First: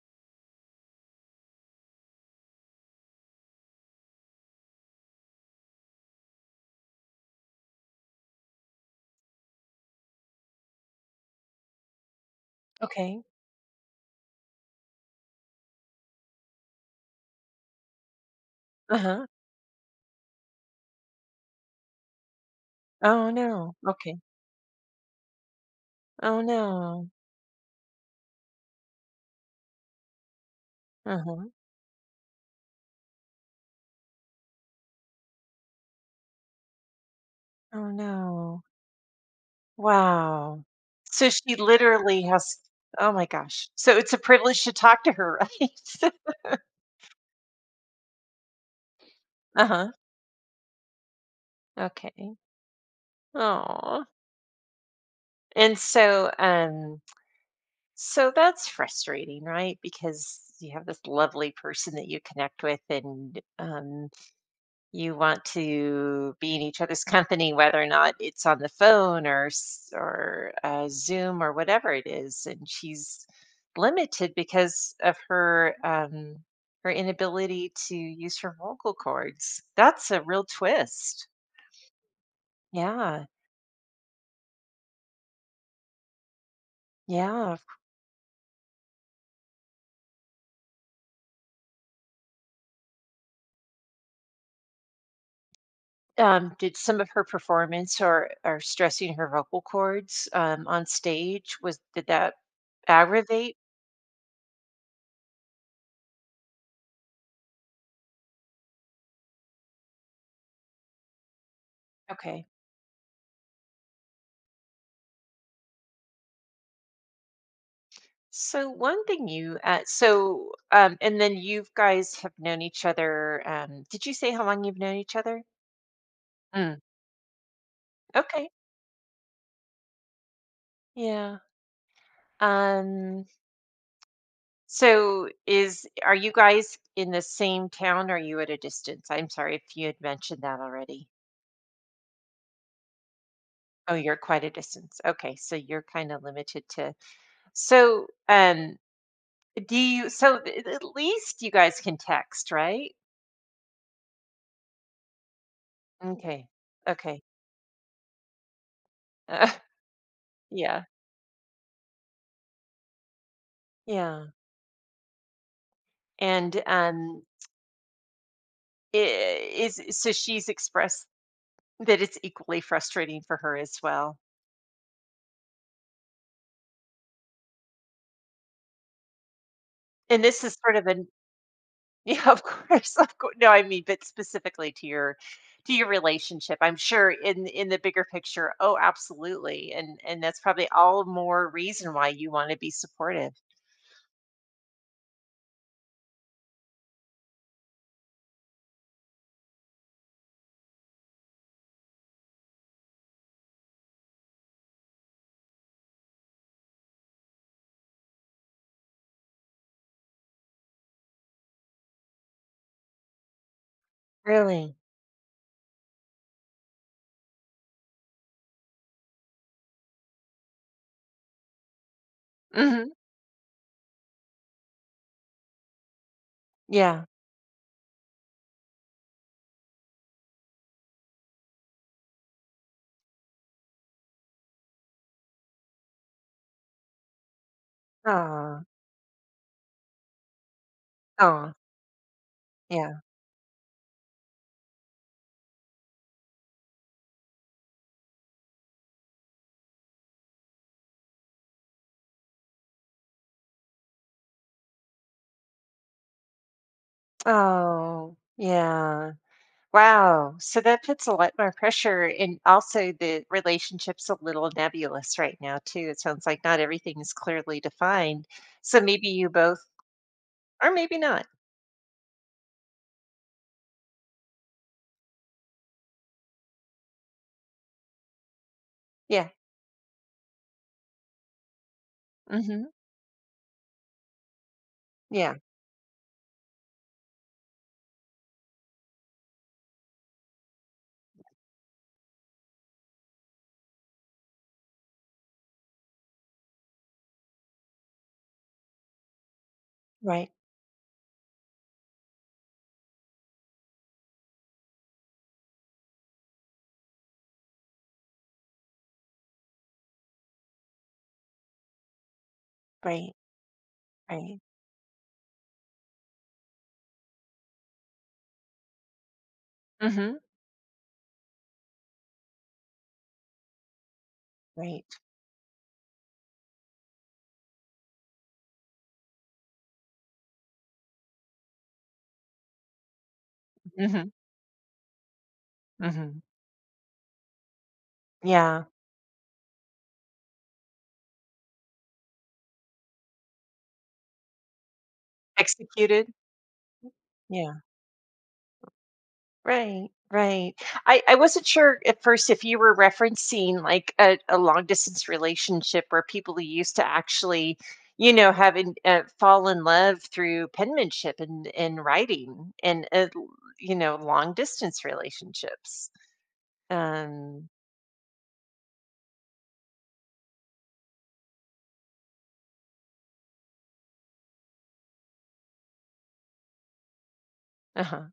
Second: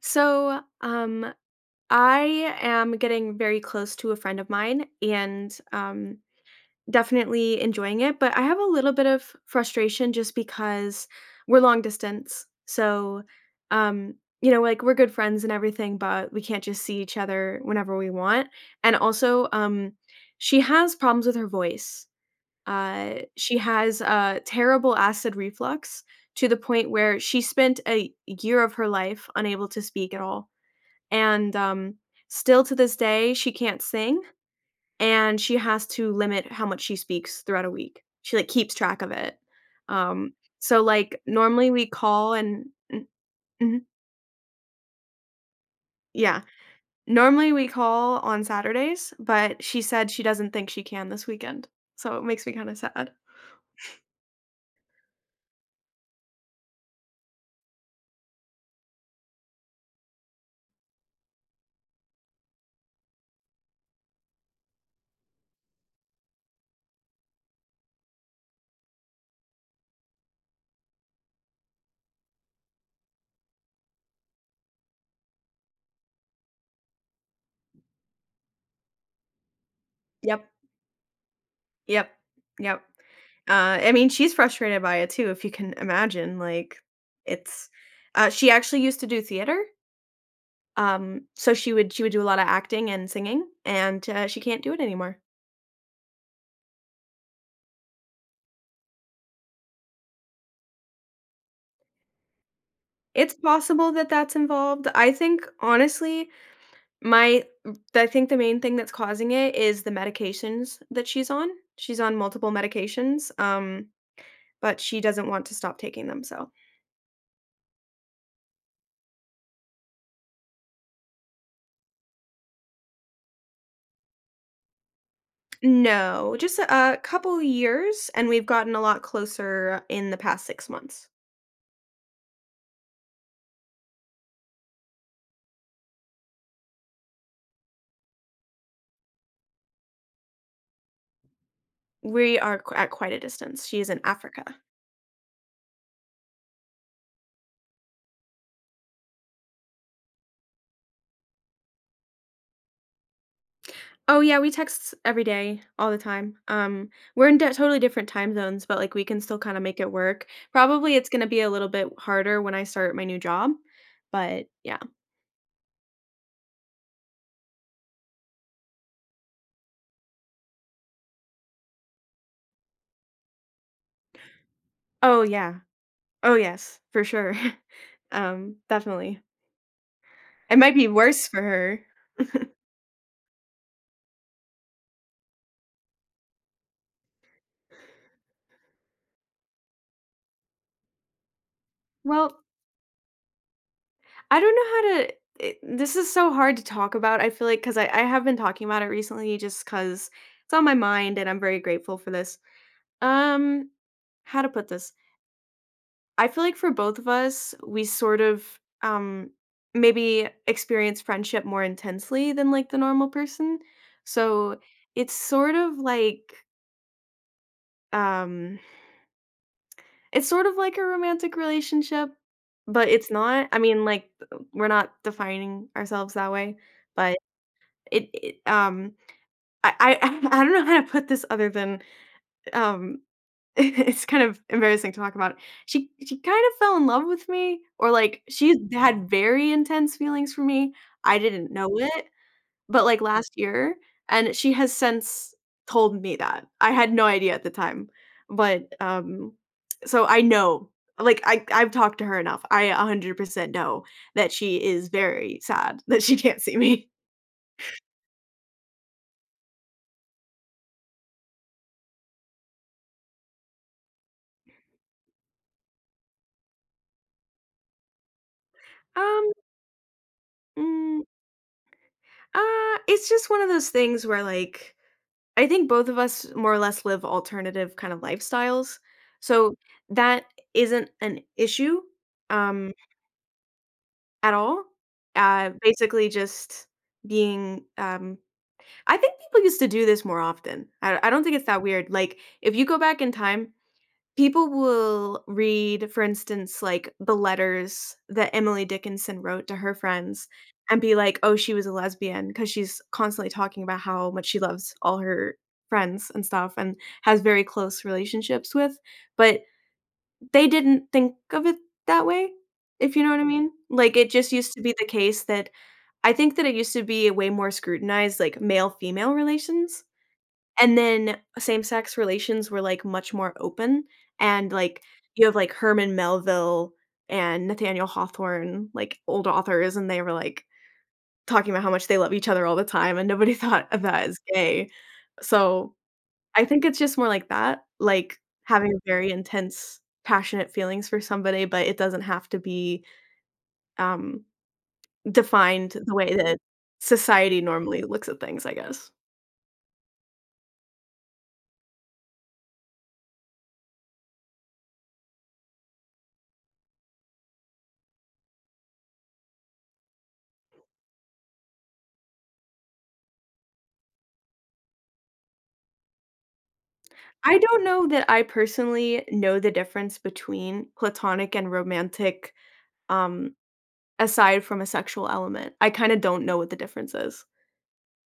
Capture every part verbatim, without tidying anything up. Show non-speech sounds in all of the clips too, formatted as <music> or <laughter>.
So, um, I am getting very close to a friend of mine and um, definitely enjoying it, but I have a little bit of frustration just because we're long distance. Okay. So, um, you know, like, we're good friends and everything, but we can't just see each other whenever we want. And Uh-huh. also, um, she has problems with her voice. Uh, Oh She no. has Okay. uh, terrible acid reflux Oh to the point no. where she spent a year of her life unable to speak at all Uh-huh. and, um, still to this day, she can't sing, and she has to limit how much she speaks throughout a Oh week. She, like, no. keeps track of it. Um, Wow. so, like, So she normally we literally call has and mm, Oh my gosh. mhm, So it's a privilege to talk to her, <laughs> right? yeah. Normally we call on Saturdays, but she Uh-huh. said she doesn't think she can this weekend, so it Okay. makes me kinda sad. Oh. And so um So that's frustrating, right? Because you have this lovely person that you connect with, and um you want to be in each other's <laughs> company, whether or not it's on the phone or s- or uh, Zoom or whatever it is. And she's limited because of her um, her inability to use her vocal cords. That's a real Yep. twist. Yep. Yep. Yeah, Uh, I mean, she's frustrated by it too, if you can imagine, like, yeah. it's uh, She actually used to do theater. Um, so she would she would do a lot of acting and singing, and, uh, she can't do it anymore. Um, did some of her performance or or stressing her vocal cords um, on stage was did that It's aggravate? possible that that's involved. I think, honestly, my I think the main thing that's causing it is the medications that she's on. She's on Okay. multiple medications, um, but she doesn't want to stop taking them, so. So one thing you uh, so um And then you guys have known each other, um did you say how long you've known each other? No, just Mm. a a couple years, and we've Okay. gotten a lot closer in the past six months. Yeah. Um so is Are you guys in the same town, or are you at a distance? I'm sorry if you had mentioned that already. We are q at quite a distance. She is Oh, in you're quite Africa. a distance. Okay, so you're kind of limited to, so um do you so th- at least you guys can text, right? Oh, yeah, we text every day, all the time. Okay. Um, Okay. We're <laughs> in di totally different time zones, but, like, we can still Uh, kinda make it work. yeah. Probably it's gonna be a little bit harder when I start my new job, Yeah. but yeah. And um I is so She's expressed that it's equally frustrating for her as well. Oh, yeah. Oh, yes, for sure. <laughs> Um, definitely. And this is It might sort of be an. <laughs> worse for her. Yeah, of course, of course, no, I mean, but specifically to your to your relationship, I'm sure, in in the bigger picture, oh, absolutely, and and that's probably all more reason why you Well, wanna be supportive. I don't know how to eh, This is so hard to talk about, I feel like, because I I have been talking about it recently just cause it's on my mind, and I'm very grateful for this. Um, how to put this? I feel like for both of us, we sort of um maybe experience friendship more intensely than like the normal person. So Really? it's sort of like um it's sort of like a romantic relationship, but Mhm. it's not. I mean, like, we're not defining ourselves that way, Yeah. but it, it um I, I <laughs> I don't know how to put this other than um <laughs> it's kind of embarrassing to talk about. She she kind of fell in love with me, or, like, she Oh. had very intense feelings for me. I didn't Oh. know it, but, Yeah. like, last year, and she has since told me that. I had no idea at the time, but, um, so I know. Like, I I've talked to her enough. I one hundred percent know that she is very sad <laughs> that she can't see me. Oh, yeah. Wow. So that puts a lot more pressure, and also the relationship's a little nebulous right now too. It sounds like not everything is clearly defined. So maybe you Um, both. Or maybe mm, not. uh, it's just one of those things where, like, I think both of us more or less live alternative kind of lifestyles, Yeah. so that isn't an issue, Mhm. um, at all. Yeah. Uh, basically just being, um I think people used to do this more often. I I don't think it's that weird, like, if you go back in time. People will read, for instance, like, the letters that Emily Dickinson wrote to her friends Right. and be like, "Oh, she was a lesbian," because she's constantly talking about how much she loves all her friends and stuff and has very close relationships with, but they didn't think of it that way, if you Right. know what I mean? Like, it just Right. used to be the case that I think that it used to be way more scrutinized, like, male-female relations, Mhm. and then same-sex relations were, like, much more open, and, like, Right. you have, like, Herman Melville and Nathaniel Hawthorne, like, old authors, and they were, like, talking about how much they love each other all the time, and nobody <laughs> thought of that Mhm. as gay. So, Mhm. I think it's just more like that, like, Yeah. having very intense, passionate feelings for somebody, but it doesn't have to be, um, defined the Executed. way that society Yeah. normally looks at things, I guess. Right, right. I I wasn't sure at first if you were referencing, like, a, a long distance relationship where people used to actually, you know, having uh, fall in love through penmanship and and writing and uh, l- you know long distance relationships. I Um, don't know that I personally know the difference between platonic and romantic, um, aside from a sexual element. I kinda don't know what the difference is, uh-huh.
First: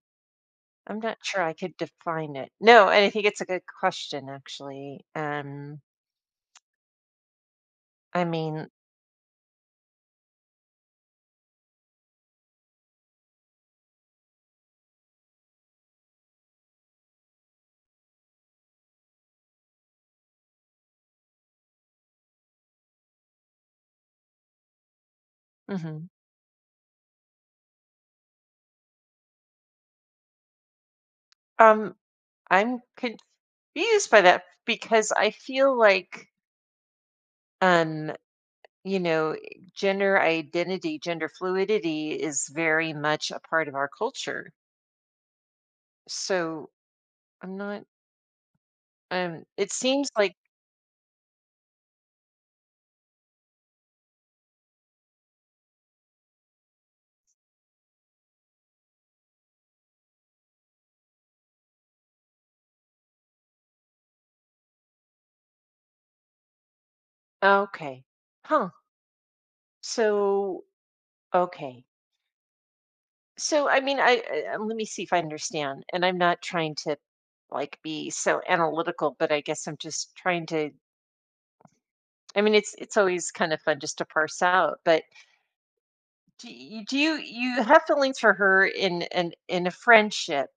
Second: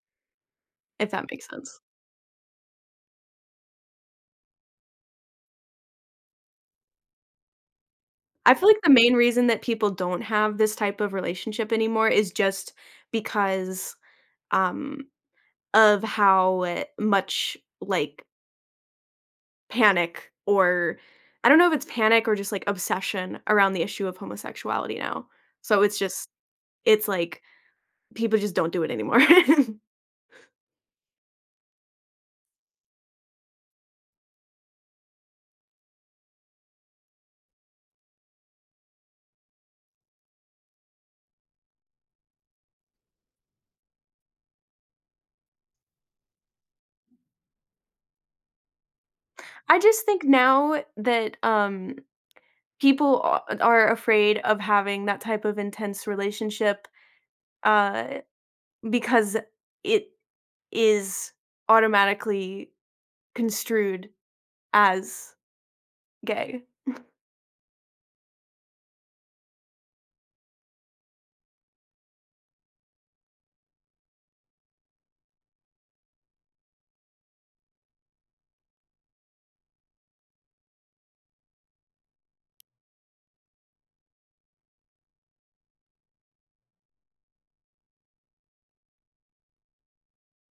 I'm if not that sure makes I could sense. define it. No, and I think it's a good question, actually. Um, I I mean. feel like the main reason that people don't have this type of relationship anymore is just because, um, of how uh, much, like, panic, or I don't know if it's panic or just, like, obsession around the issue of homosexuality now. So it's Mhm. just it's like people just don't do it anymore. <laughs> um, I'm confused by that because I feel like um you know gender identity, gender fluidity is very much a part of our culture, so I'm not. Um it I just seems think like. now that, um, people a are afraid of having that type of intense relationship, uh, because it is automatically construed as gay. Okay, huh. So, okay, so I mean, i I- um, let me see if I understand, and I'm not trying to, like, be so analytical, but I guess I'm just trying to, I mean, it's it's always kind of fun just to parse out. But do you do you, you have feelings for her in in in a friendship?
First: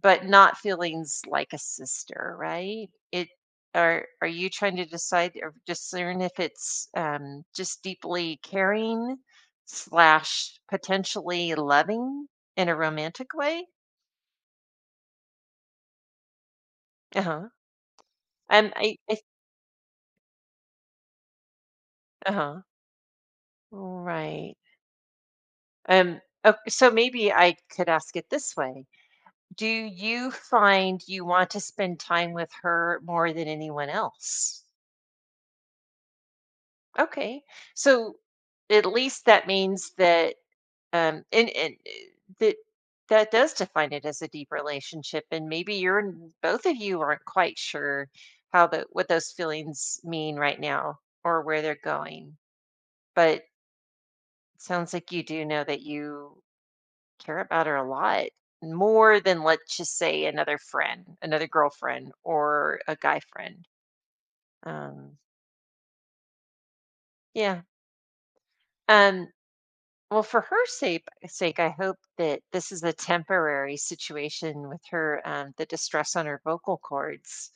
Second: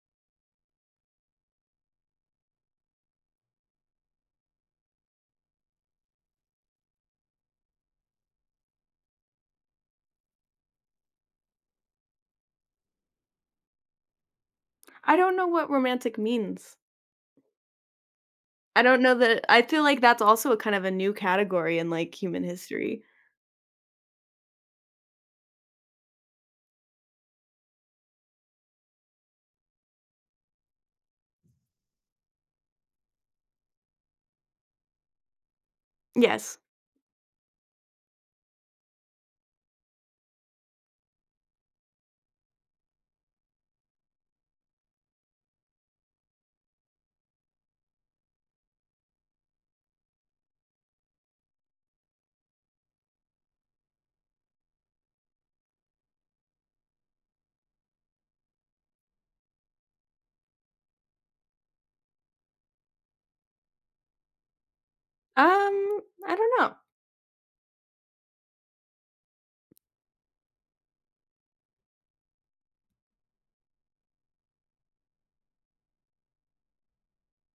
But not feelings like a sister, right? It are are you trying to decide or discern if it's um, just deeply caring slash potentially loving in a romantic way? I don't know what romantic means. Uh huh. Um, I I, don't know I that I feel like that's also a kind of a new category in, like, Uh human huh. history. Right. Um. Okay, so maybe I could ask it this way: do you find you want to spend time with her more than anyone else? Yes. Okay. So at least that means that. Um, and and uh, that that does define it as a deep relationship, and maybe you're n- both of you aren't quite sure how the what those feelings mean right now or where they're going. But sounds like you do know that you care about her a lot, more than, let's just say, another friend, another girlfriend, or a guy friend. Um, Um, I don't know. yeah. Um, well, for her sake, sake, I hope that this is a temporary situation with her, um, the distress on her vocal cords.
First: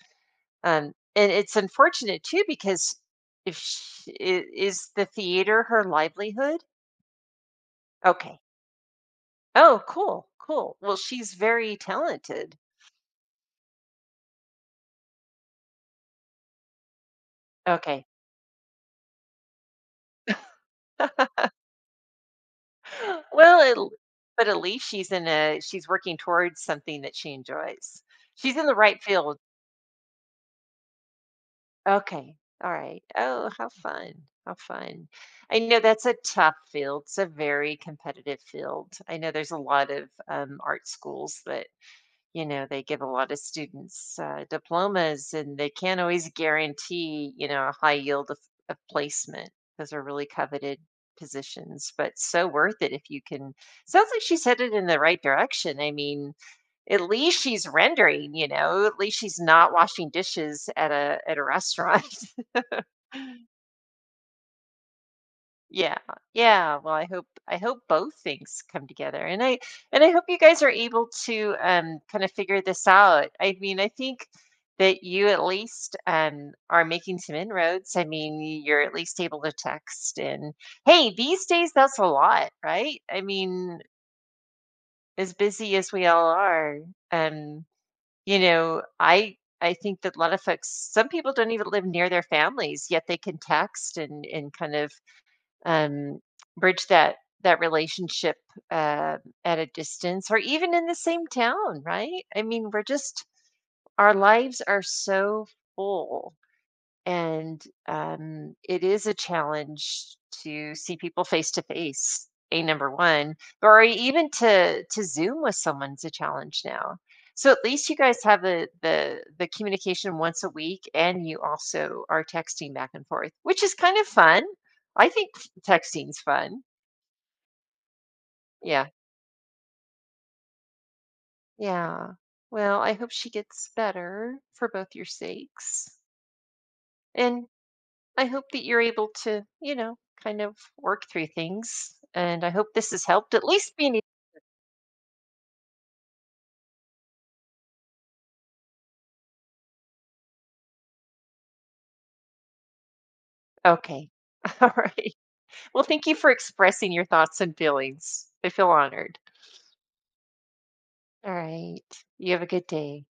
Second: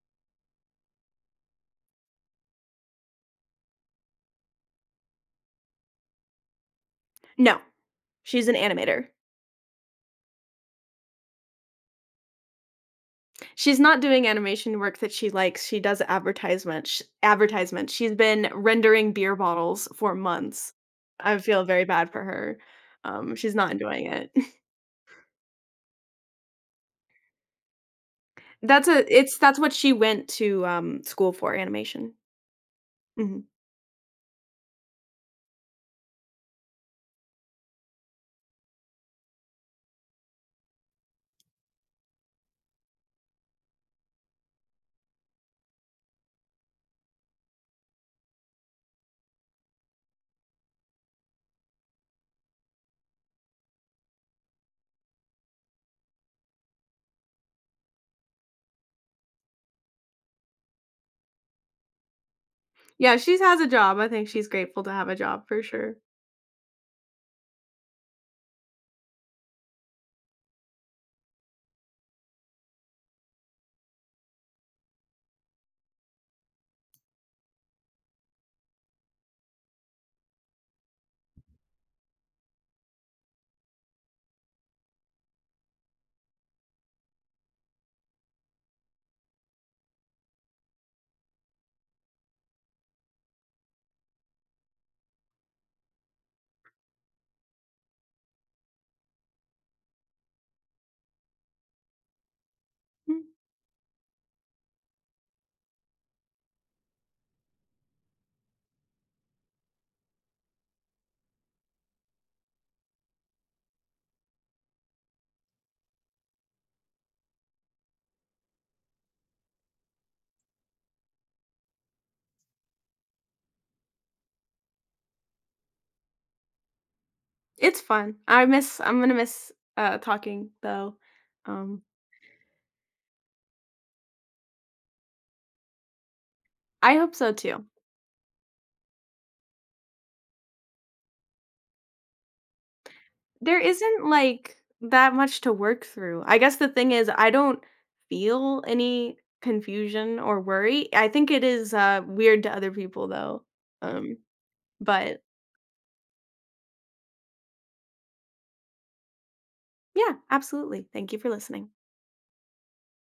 Um, and it's unfortunate too because if she, i- is the theater her livelihood? No. Okay. She's an animator. Oh, cool, cool. Well, she's very talented. She's not doing animation work that she likes, she does advertisement sh advertisements, Okay. she's been rendering beer bottles for months. <laughs> I feel very bad for her, um, she's Well, not it, enjoying it. but at least she's in a she's working towards something that she enjoys. She's <laughs> in the That's right a field. it's That's what she went to, um, school for, animation. Okay. All right. Mhm. Oh, how fun. How fun. I know that's a tough field. It's a very competitive field. I know there's a lot of um, art schools that, you know, they give a lot of students uh, diplomas, and they can't always guarantee, you know, a high yield of, of placement. Those are really coveted positions, but so worth it if you can. Sounds like she's headed in the right direction. I mean, at least she's rendering, you know, at least she's not washing dishes at a at a restaurant. <laughs> Yeah, she has a job, I think she's grateful to have a job for sure. Yeah, yeah. Well, I hope I hope both things come together, and I and I hope you guys are able to um kind of figure this out. I mean, I think that you at least um are making some inroads. I mean, you're at least able to text, and hey, these days that's a lot, right? I mean, as busy as we all are, um, you know, I. I think that a lot of folks, some people don't even live near their families, yet they can text and and kind of um, bridge that that relationship, uh, at a distance or even in the same town, right? I mean, we're Mm, just, our lives are so full, and um, it is a challenge to see people face to face, a number one, or even to to Zoom with, someone's a challenge now. So at least you guys have the the the communication once a week, and you also are texting back and forth, which is kind of fun. I think f- texting's fun. it's fun. I miss Yeah, I'm gonna miss, uh, talking though. Um, yeah. Well, I hope she gets better for both your sakes. I hope so And too. I hope that you're able to, you know, kind of work through things. And I hope this has helped at There least be any. isn't, like, that much to work through. I guess the thing is I don't feel any confusion or worry. I think it is, uh, weird to other people, though. Okay. Um, <laughs> All right. but, Well, thank you for expressing your thoughts and feelings. I feel honored. yeah, absolutely. Thank you for All listening. right. You have a good day.